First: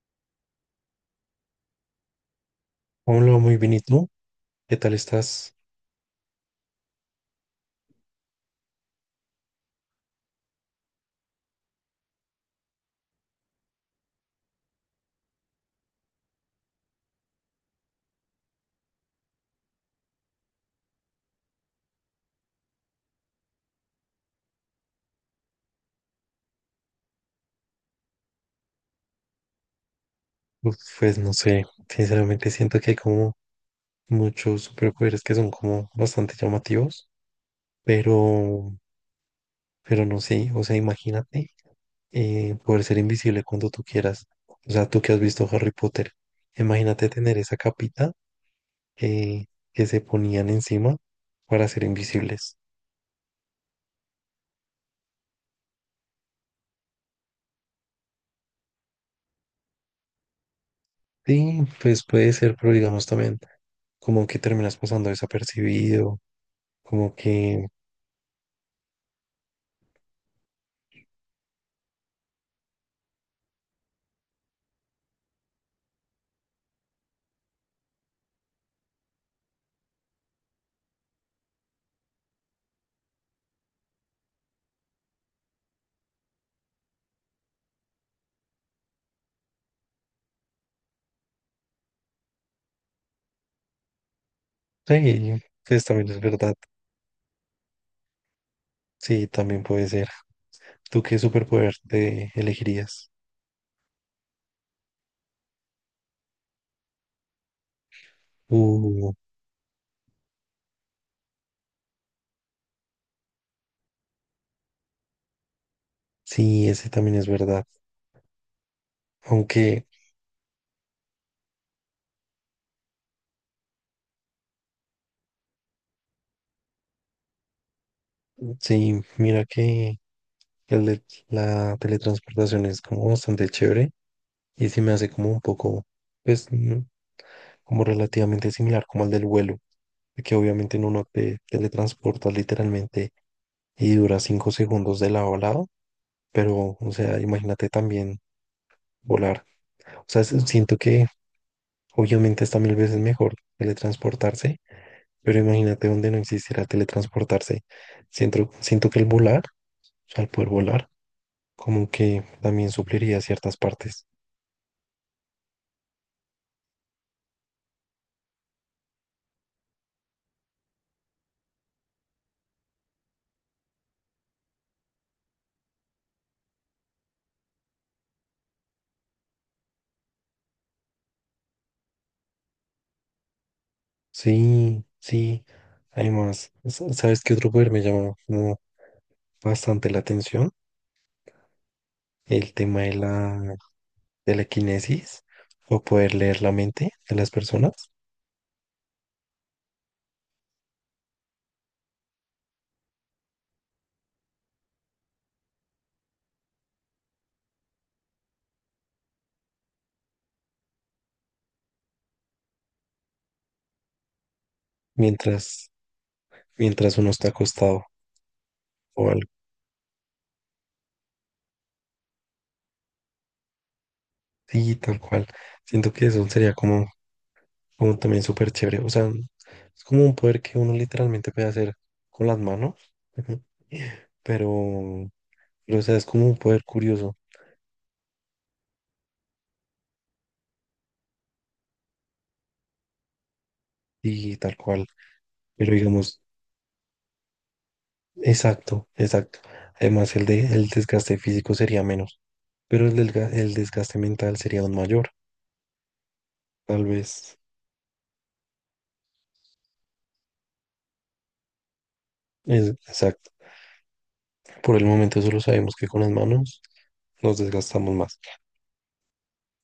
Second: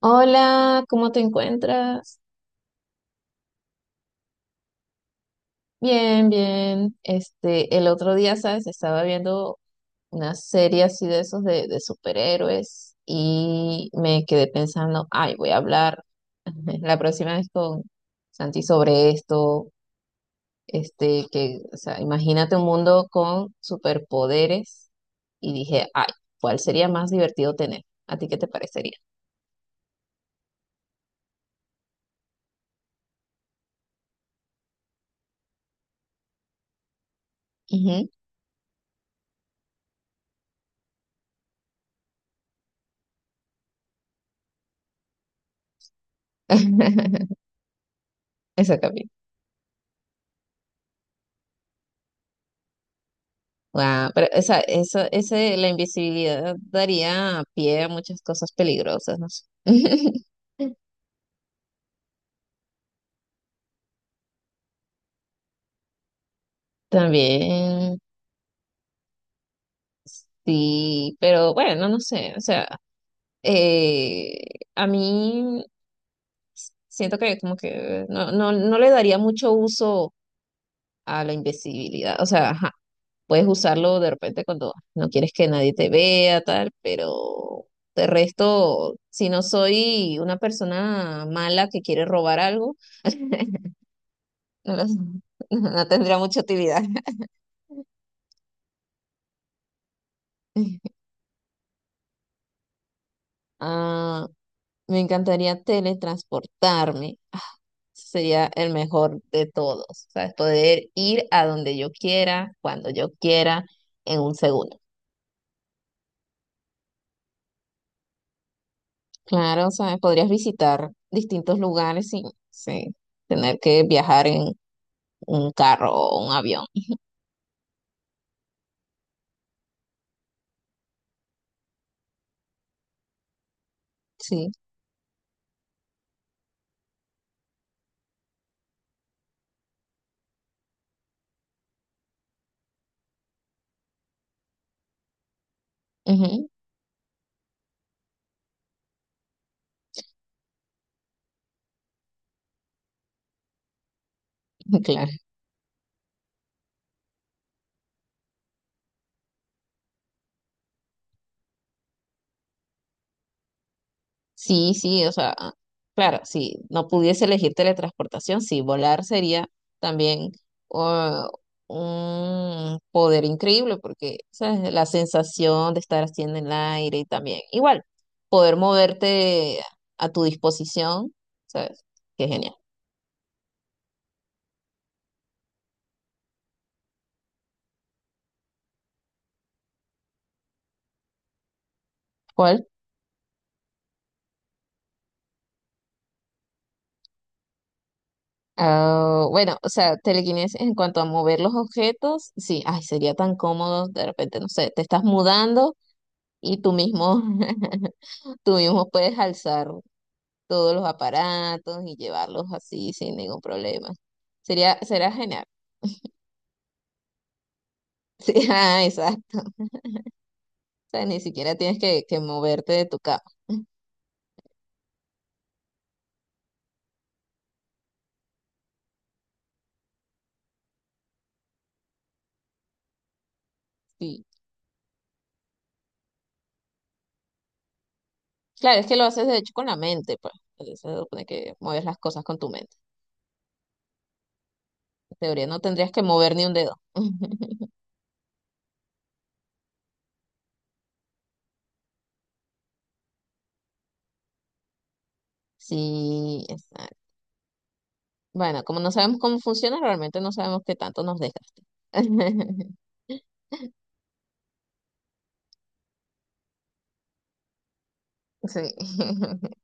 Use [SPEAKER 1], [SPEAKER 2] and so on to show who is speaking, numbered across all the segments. [SPEAKER 1] Hola, ¿cómo te encuentras?
[SPEAKER 2] Hola, muy bien, ¿y tú? ¿Qué tal estás?
[SPEAKER 1] Bien. El otro día, ¿sabes? Estaba viendo una serie así de esos de superhéroes y me quedé pensando, ay, voy a hablar la próxima vez con Santi sobre esto. O sea, imagínate un mundo con superpoderes y dije, ay, ¿cuál sería más divertido tener? ¿A ti qué te parecería?
[SPEAKER 2] Uf, pues no sé, sinceramente siento que hay como muchos superpoderes que son como bastante llamativos,
[SPEAKER 1] Ujú.
[SPEAKER 2] pero, pero, no sé, o sea, imagínate poder ser invisible cuando tú quieras. O sea, tú que has visto Harry Potter, imagínate tener esa capita
[SPEAKER 1] Exactamente.
[SPEAKER 2] que, que se ponían encima para ser invisibles.
[SPEAKER 1] Wow, pero la invisibilidad daría pie a muchas cosas peligrosas, no sé.
[SPEAKER 2] Sí, pues puede ser, pero digamos también como que terminas pasando desapercibido, como que.
[SPEAKER 1] También, sí, pero bueno, no sé, o sea, eh, a mí siento que como que no le daría mucho uso a la invisibilidad, o sea, ajá, puedes usarlo de repente cuando no quieres que nadie te vea, tal, pero de resto, si no soy una persona mala que quiere robar algo. No, lo sé.
[SPEAKER 2] Sí, pues
[SPEAKER 1] No
[SPEAKER 2] también
[SPEAKER 1] tendría
[SPEAKER 2] es
[SPEAKER 1] mucha
[SPEAKER 2] verdad.
[SPEAKER 1] utilidad.
[SPEAKER 2] Sí, también puede ser. ¿Tú qué superpoder te elegirías?
[SPEAKER 1] Ah, me encantaría teletransportarme. Ah, sería el
[SPEAKER 2] Uh,
[SPEAKER 1] mejor de todos. ¿Sabes? Poder ir a donde yo quiera, cuando yo quiera, en un segundo.
[SPEAKER 2] sí, ese también es verdad.
[SPEAKER 1] Claro,
[SPEAKER 2] Aunque,
[SPEAKER 1] ¿sabes? Podrías visitar distintos lugares sin tener que viajar en un carro o un avión.
[SPEAKER 2] sí, mira que el de la teletransportación es como bastante chévere
[SPEAKER 1] Sí,
[SPEAKER 2] y sí me hace como un poco, pues, como relativamente similar como el del vuelo, que obviamente en uno te teletransporta literalmente y dura 5 segundos de lado a lado,
[SPEAKER 1] ujú.
[SPEAKER 2] pero, o sea, imagínate también volar. O sea, siento que obviamente está mil veces mejor teletransportarse.
[SPEAKER 1] Claro.
[SPEAKER 2] Pero imagínate donde no existiera teletransportarse. Siento, siento que el volar, o sea, al poder volar, como que también supliría ciertas partes.
[SPEAKER 1] Sí, sí, o sea, claro, si no pudiese elegir teletransportación, sí, volar sería también uh, un poder increíble porque, ¿sabes? La sensación de estar así en el aire y también, igual, poder moverte a tu disposición, ¿sabes? Qué genial.
[SPEAKER 2] Sí, sí. Además, ¿sabes qué otro poder me llama como bastante la atención? El
[SPEAKER 1] ¿Cuál?
[SPEAKER 2] tema de la, quinesis o poder leer la mente de las personas
[SPEAKER 1] Ah, bueno, o sea, telequinesis en cuanto a mover los objetos, sí, ay, sería tan cómodo, de repente, no sé, te estás mudando y tú mismo, tú mismo puedes alzar todos los aparatos y llevarlos así sin ningún problema. Será genial.
[SPEAKER 2] mientras, mientras uno está acostado
[SPEAKER 1] Sí, ah,
[SPEAKER 2] o algo.
[SPEAKER 1] exacto. O sea, ni siquiera tienes que moverte de tu cama.
[SPEAKER 2] Sí, tal cual. Siento que eso sería como también súper chévere. O sea, es como un poder que uno literalmente puede hacer con las manos. Ujú.
[SPEAKER 1] Sí.
[SPEAKER 2] Pero, pero, o sea, es como un poder curioso
[SPEAKER 1] Claro, es que lo haces de hecho con la mente, pues. Se supone que mueves las cosas con tu mente.
[SPEAKER 2] y tal cual.
[SPEAKER 1] En teoría no
[SPEAKER 2] Pero
[SPEAKER 1] tendrías que
[SPEAKER 2] digamos,
[SPEAKER 1] mover ni un dedo.
[SPEAKER 2] exacto, exacto. Además, el desgaste físico sería menos, pero el desgaste mental sería aún mayor.
[SPEAKER 1] Sí,
[SPEAKER 2] Tal
[SPEAKER 1] exacto.
[SPEAKER 2] vez,
[SPEAKER 1] Bueno, como no sabemos cómo funciona, realmente no sabemos qué tanto nos desgaste.
[SPEAKER 2] exacto. Por el momento solo sabemos que con las manos nos desgastamos más.
[SPEAKER 1] Sí.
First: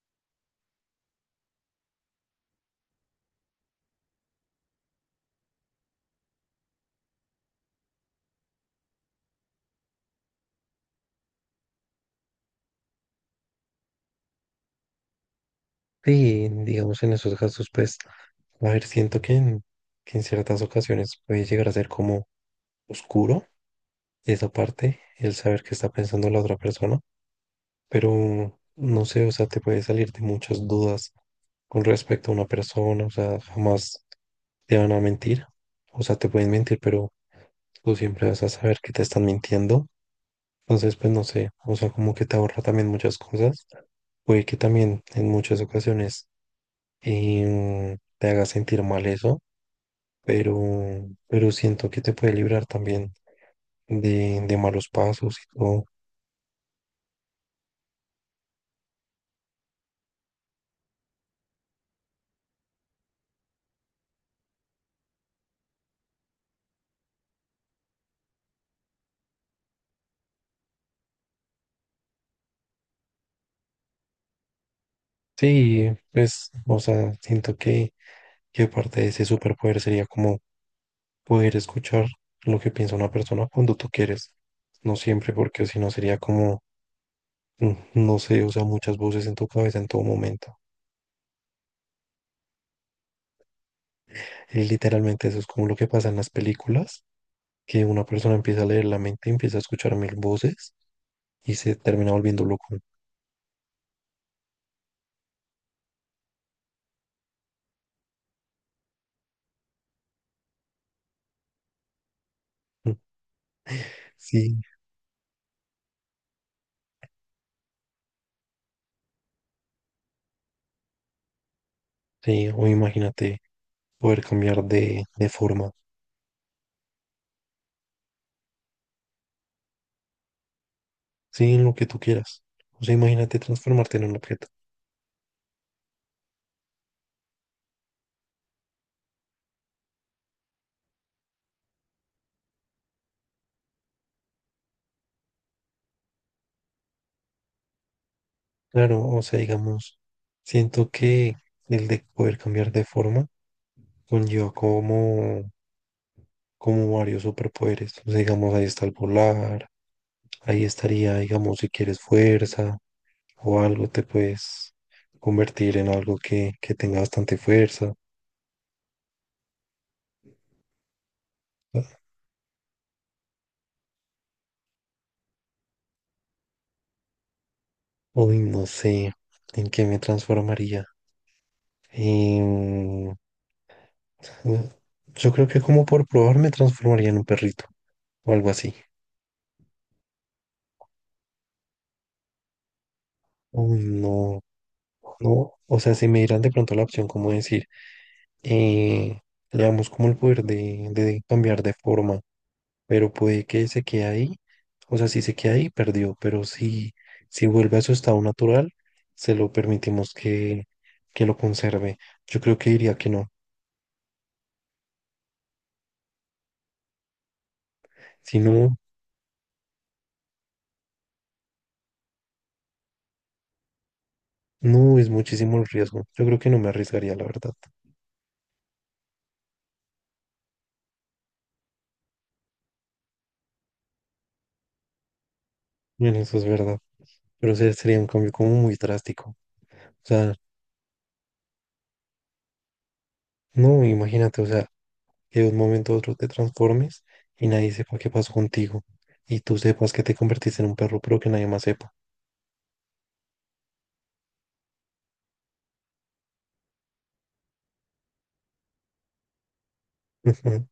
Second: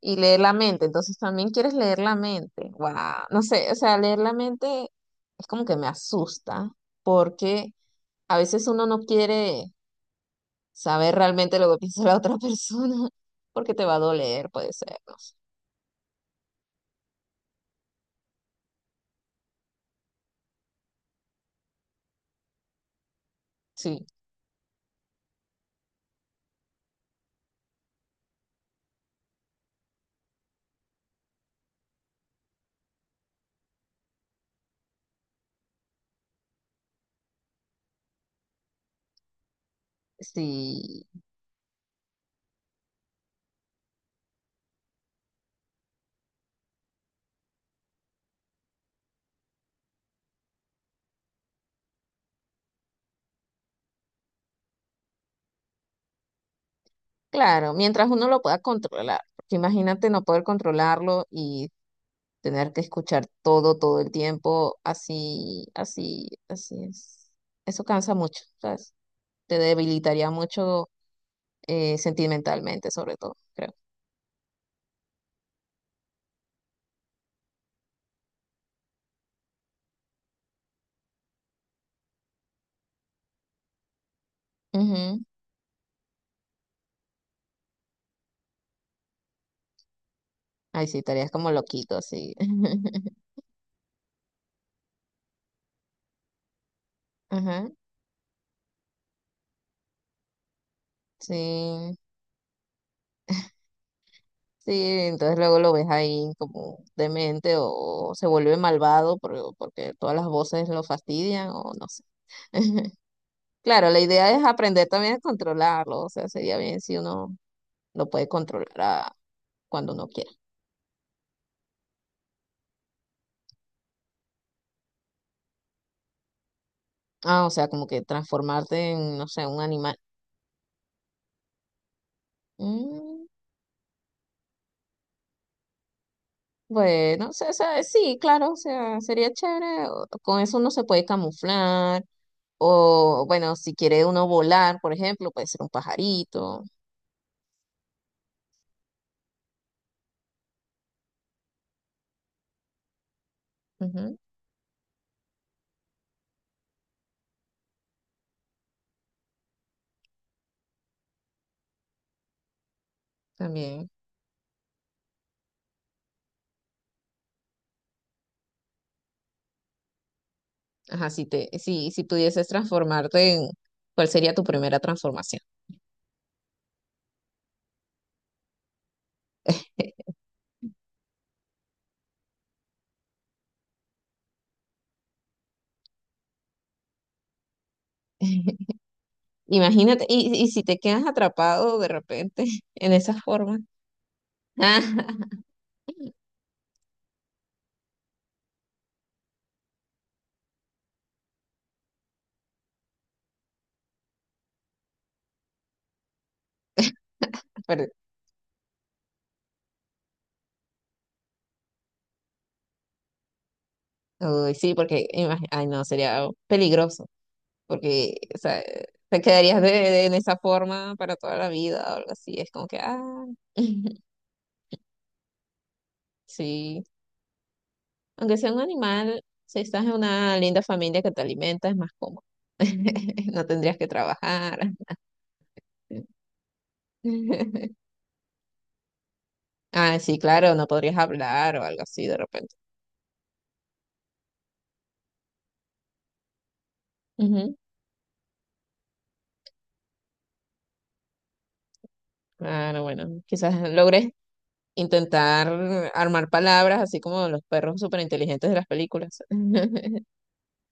[SPEAKER 1] Y leer la mente, entonces también quieres leer la mente. Wow, no sé, o sea, leer la mente es como que me asusta porque a veces uno no quiere saber realmente lo que piensa la otra persona porque te va a doler, puede ser, no sé.
[SPEAKER 2] Y digamos, en esos casos, pues, a ver, siento que que en ciertas ocasiones puede llegar a ser como oscuro
[SPEAKER 1] Sí,
[SPEAKER 2] esa parte, el saber qué está pensando la otra persona, pero no sé, o sea, te puede salir de muchas dudas con respecto a una persona, o sea, jamás te van a mentir, o sea, te pueden mentir, pero tú siempre vas a saber que te están mintiendo, entonces
[SPEAKER 1] sí,
[SPEAKER 2] pues no sé, o sea, como que te ahorra también muchas cosas, puede que también en muchas ocasiones te haga sentir mal eso, pero, pero, siento que te puede librar también de malos pasos y todo.
[SPEAKER 1] claro, mientras uno lo pueda controlar, porque imagínate no poder controlarlo y tener que escuchar todo, todo el tiempo, así es. Eso cansa mucho, ¿sabes? Te debilitaría mucho sentimentalmente, sobre todo, creo.
[SPEAKER 2] Sí, pues, o sea, siento que parte de ese superpoder sería como poder escuchar lo que piensa una persona cuando tú quieres. No
[SPEAKER 1] Ujú.
[SPEAKER 2] siempre, porque si no sería como, no sé, o sea, muchas voces en tu cabeza en todo momento.
[SPEAKER 1] Ay, sí, estarías como loquito, así.
[SPEAKER 2] Y literalmente eso es como lo que pasa en las películas,
[SPEAKER 1] Ajá,
[SPEAKER 2] que una persona empieza a leer la mente, empieza a escuchar mil voces y se
[SPEAKER 1] sí.
[SPEAKER 2] termina volviendo loco.
[SPEAKER 1] Sí, entonces luego lo ves ahí como demente o se vuelve malvado porque todas las voces lo fastidian o no sé.
[SPEAKER 2] Mm.
[SPEAKER 1] Claro, la idea es
[SPEAKER 2] Sí,
[SPEAKER 1] aprender también a controlarlo, o sea, sería bien si uno lo puede controlar cuando uno quiera.
[SPEAKER 2] sí, o imagínate poder cambiar de, forma,
[SPEAKER 1] Ah, o sea, como que transformarte en, no sé, un animal.
[SPEAKER 2] sí, en lo que tú quieras. O sea,
[SPEAKER 1] Mm.
[SPEAKER 2] imagínate transformarte en un objeto.
[SPEAKER 1] Bueno, sí, claro, o sea, sería chévere. Con eso uno se puede camuflar. O bueno, si quiere uno volar, por ejemplo, puede ser un pajarito.
[SPEAKER 2] Claro, o sea, digamos, siento que el de poder cambiar de forma
[SPEAKER 1] Ujú,
[SPEAKER 2] conlleva como, varios superpoderes. O sea, digamos, ahí está el volar, ahí estaría, digamos, si quieres fuerza o algo,
[SPEAKER 1] también.
[SPEAKER 2] te puedes convertir en algo que tenga bastante fuerza.
[SPEAKER 1] Ajá, si te, si, si pudieses transformarte en, ¿cuál sería tu primera transformación?
[SPEAKER 2] Uy, no sé en qué me transformaría. Em, yo creo que como por probar me transformaría en un perrito o algo así.
[SPEAKER 1] Imagínate, y si te quedas atrapado de repente en esa forma.
[SPEAKER 2] Uy, no. No, o sea, si me dieran de pronto la opción como decir, eh, le damos como el poder de, cambiar de forma, pero puede que se quede ahí, o sea, si se queda ahí, perdió, pero si, vuelve a
[SPEAKER 1] Pero,
[SPEAKER 2] su estado natural, se lo permitimos que lo conserve. Yo creo que diría que no.
[SPEAKER 1] uy, sí, porque ay, no, sería peligroso. Porque, o
[SPEAKER 2] Si
[SPEAKER 1] sea,
[SPEAKER 2] no,
[SPEAKER 1] te quedarías en esa forma para toda la vida o algo así. Es como que, ah,
[SPEAKER 2] no es muchísimo el riesgo. Yo creo que no me
[SPEAKER 1] sí.
[SPEAKER 2] arriesgaría, la verdad.
[SPEAKER 1] Aunque sea un animal, si estás en una linda familia que te alimenta, es más cómodo. No tendrías que trabajar.
[SPEAKER 2] Bueno, eso es verdad, pero sería un cambio como muy drástico. O
[SPEAKER 1] Ah, sí,
[SPEAKER 2] sea,
[SPEAKER 1] claro, no podrías hablar o algo así de repente.
[SPEAKER 2] no, imagínate, o sea, que de un momento a otro te transformes y
[SPEAKER 1] Ujú.
[SPEAKER 2] nadie sepa qué pasó contigo y tú sepas que te convertiste en un perro, pero que nadie más sepa.
[SPEAKER 1] Claro, bueno, quizás logres intentar armar palabras así como los perros superinteligentes de las películas.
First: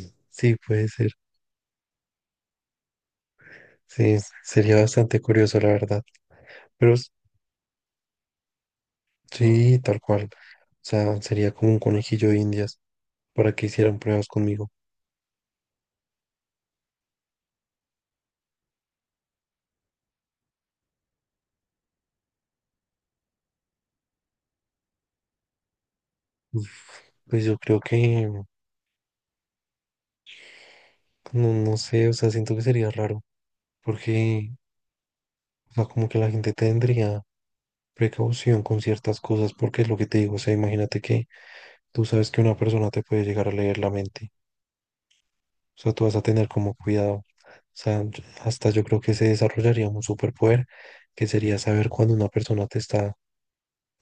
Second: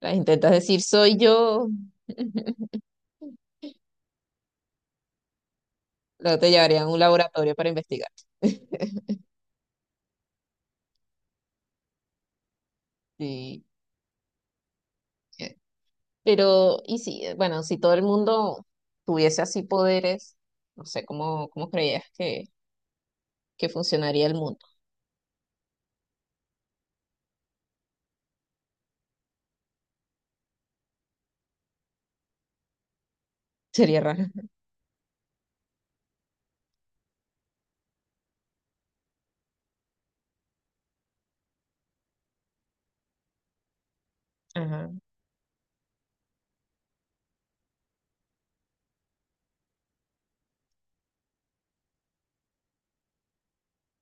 [SPEAKER 1] Las intentas
[SPEAKER 2] Sí,
[SPEAKER 1] decir
[SPEAKER 2] puede ser.
[SPEAKER 1] soy yo.
[SPEAKER 2] Sí, sería bastante curioso, la verdad.
[SPEAKER 1] Luego te llevarían a
[SPEAKER 2] Pero
[SPEAKER 1] un laboratorio para investigar.
[SPEAKER 2] sí, tal cual. O sea, sería como un conejillo de Indias para
[SPEAKER 1] Sí.
[SPEAKER 2] que hicieran pruebas conmigo.
[SPEAKER 1] eh, Pero, y sí, bueno, si todo el mundo tuviese así poderes, no sé cómo creías que funcionaría el mundo.
[SPEAKER 2] Uf, pues yo creo que, no, no sé, o sea, siento que sería raro
[SPEAKER 1] Sería raro.
[SPEAKER 2] porque, o sea, como que la gente tendría precaución con ciertas cosas porque es lo que te digo. O sea, imagínate que tú sabes que una persona te puede llegar a leer la mente.
[SPEAKER 1] Ajá.
[SPEAKER 2] O sea, tú vas a tener como cuidado. O sea, hasta yo creo que se desarrollaría un superpoder que sería saber cuando una persona te está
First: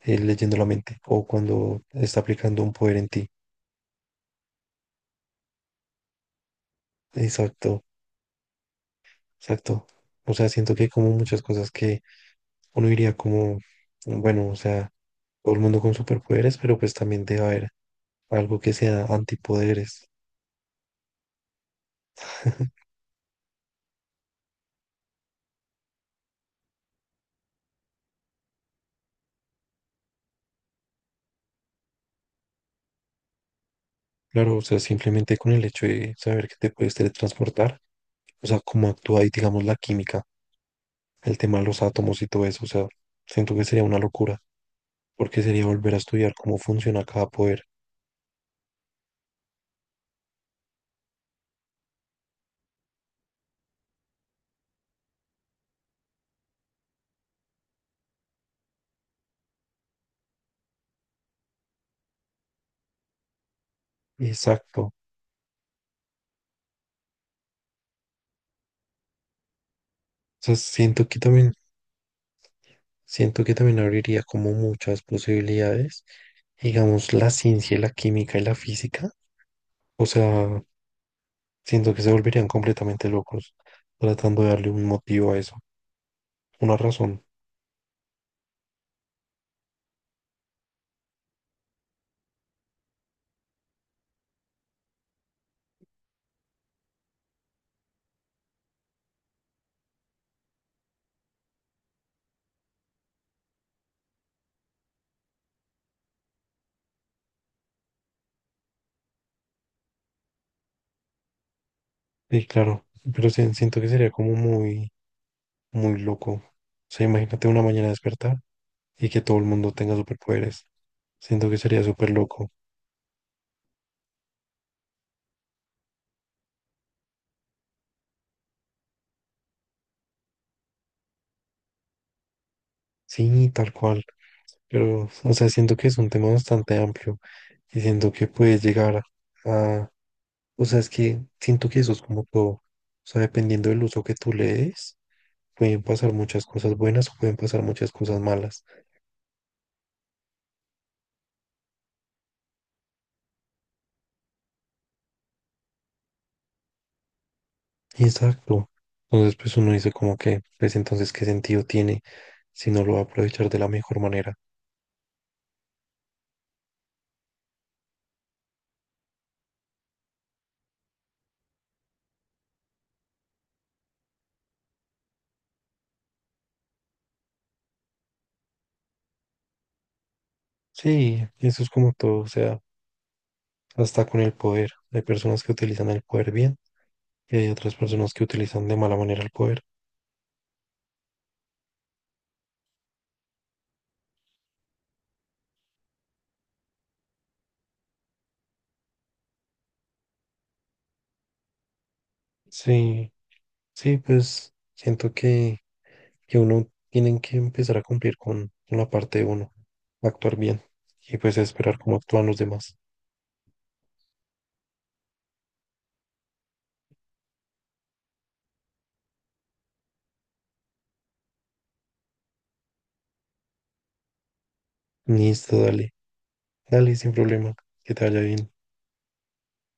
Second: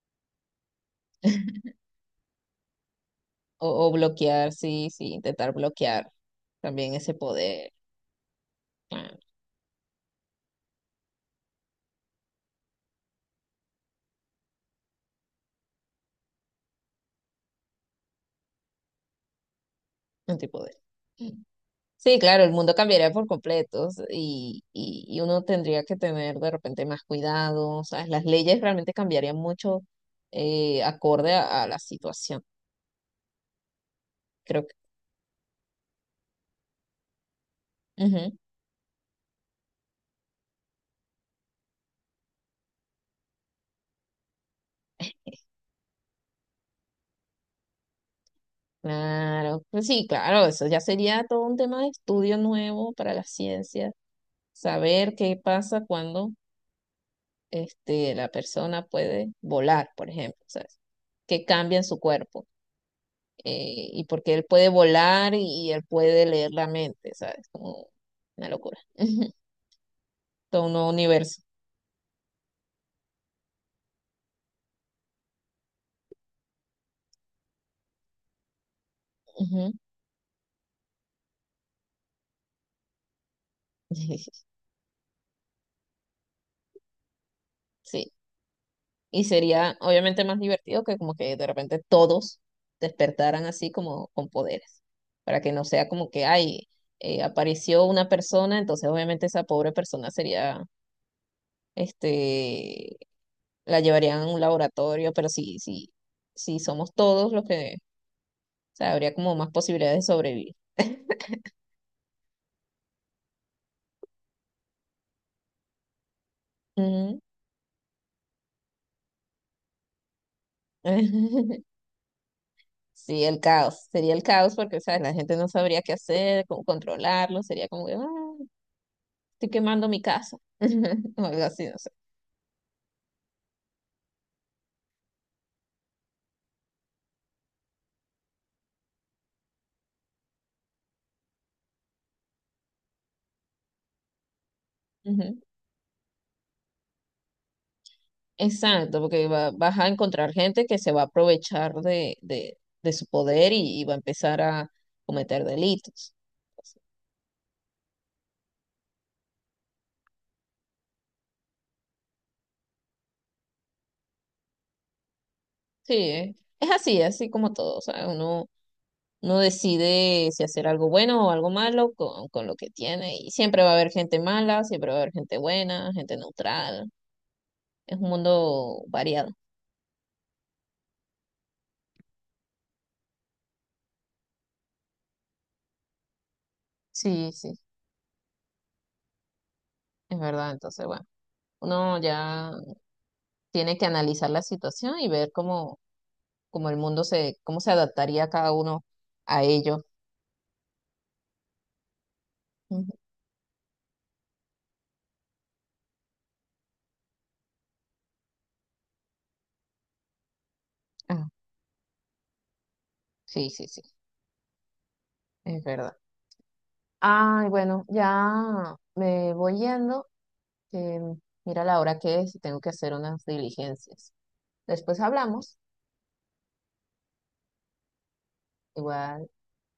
[SPEAKER 2] leyendo la mente o cuando está aplicando un poder en ti.
[SPEAKER 1] O bloquear, sí, sí, intentar bloquear también ese poder,
[SPEAKER 2] Exacto.
[SPEAKER 1] claro,
[SPEAKER 2] Exacto. O sea, siento que hay como muchas cosas que uno diría como, bueno, o sea, todo el mundo con superpoderes, pero pues también debe haber algo que sea antipoderes.
[SPEAKER 1] antipoder. Sí, claro, el mundo cambiaría por completo y uno tendría que tener de repente más cuidado, ¿sabes? Las leyes realmente cambiarían mucho, acorde a la situación.
[SPEAKER 2] Claro, o
[SPEAKER 1] Creo que.
[SPEAKER 2] sea, simplemente con el hecho de saber que te puedes teletransportar,
[SPEAKER 1] Ujú.
[SPEAKER 2] o sea, cómo actúa ahí, digamos, la química, el tema de los átomos y todo eso, o sea, siento que sería una locura, porque sería volver a estudiar cómo funciona cada poder.
[SPEAKER 1] Claro, pues sí, claro, eso ya sería todo un tema de estudio nuevo para la ciencia, saber qué pasa cuando la persona puede volar, por ejemplo, ¿sabes? Qué cambia en su cuerpo, y por qué él puede
[SPEAKER 2] Exacto. O
[SPEAKER 1] volar él puede leer la mente, ¿sabes? Como una locura,
[SPEAKER 2] sea,
[SPEAKER 1] todo un nuevo
[SPEAKER 2] siento que
[SPEAKER 1] universo.
[SPEAKER 2] también Siento que también abriría como muchas posibilidades, digamos, la ciencia, la química y la física.
[SPEAKER 1] Ujú.
[SPEAKER 2] O sea, siento que se volverían completamente locos tratando de darle un motivo a eso, una razón.
[SPEAKER 1] Sí, y sería obviamente más divertido que como que de repente todos despertaran así como con poderes, para que no sea como que, ay, apareció una persona, entonces obviamente esa pobre persona sería, este, la llevarían a un laboratorio, pero si somos todos los que, o sea, habría como más posibilidades de sobrevivir.
[SPEAKER 2] Sí, claro, pero siento que sería como muy, muy loco. O sea,
[SPEAKER 1] Ujú.
[SPEAKER 2] imagínate una mañana despertar y que todo el mundo tenga superpoderes. Siento que sería súper loco.
[SPEAKER 1] Sí, el caos, sería el caos porque, ¿sabes? La gente no sabría qué hacer, cómo controlarlo, sería como que, "Ah, estoy quemando mi casa", o algo así, no sé.
[SPEAKER 2] Sí, tal cual. Pero, o sea, siento que es un tema bastante amplio y siento que puedes llegar a, o sea, es que siento que eso es como todo. O sea, dependiendo del uso que tú le des,
[SPEAKER 1] Ujú.
[SPEAKER 2] pueden pasar muchas cosas buenas o pueden pasar muchas cosas malas.
[SPEAKER 1] Exacto, porque vas a encontrar gente que se va a aprovechar de su poder y va a empezar a cometer delitos.
[SPEAKER 2] Exacto. Entonces, pues uno dice como que, pues entonces, ¿qué sentido tiene si no lo va a aprovechar de la mejor manera?
[SPEAKER 1] Sí, es así, así como todo. O sea, uno decide si hacer algo bueno o algo malo con lo que tiene. Y siempre va a haber gente mala, siempre va a haber gente buena, gente neutral. Es un mundo variado.
[SPEAKER 2] Sí, eso es como todo. O sea, hasta con el poder. Hay personas que utilizan el poder bien
[SPEAKER 1] Sí,
[SPEAKER 2] y hay
[SPEAKER 1] sí,
[SPEAKER 2] otras personas que utilizan de mala manera el poder.
[SPEAKER 1] es verdad. Entonces, bueno, uno ya tiene que analizar la situación y ver cómo como el mundo se, cómo se adaptaría cada uno a ello. Ujú.
[SPEAKER 2] Sí, sí, pues siento que uno tiene que empezar a cumplir con la parte de uno, actuar bien y
[SPEAKER 1] Ah,
[SPEAKER 2] pues esperar cómo actúan los demás.
[SPEAKER 1] sí, sí, sí, es verdad. Ay, bueno, ya me voy yendo, que mira la hora que es y tengo que hacer unas diligencias. Después
[SPEAKER 2] Listo,
[SPEAKER 1] hablamos,
[SPEAKER 2] dale, dale, sin problema, que te vaya bien.
[SPEAKER 1] igual.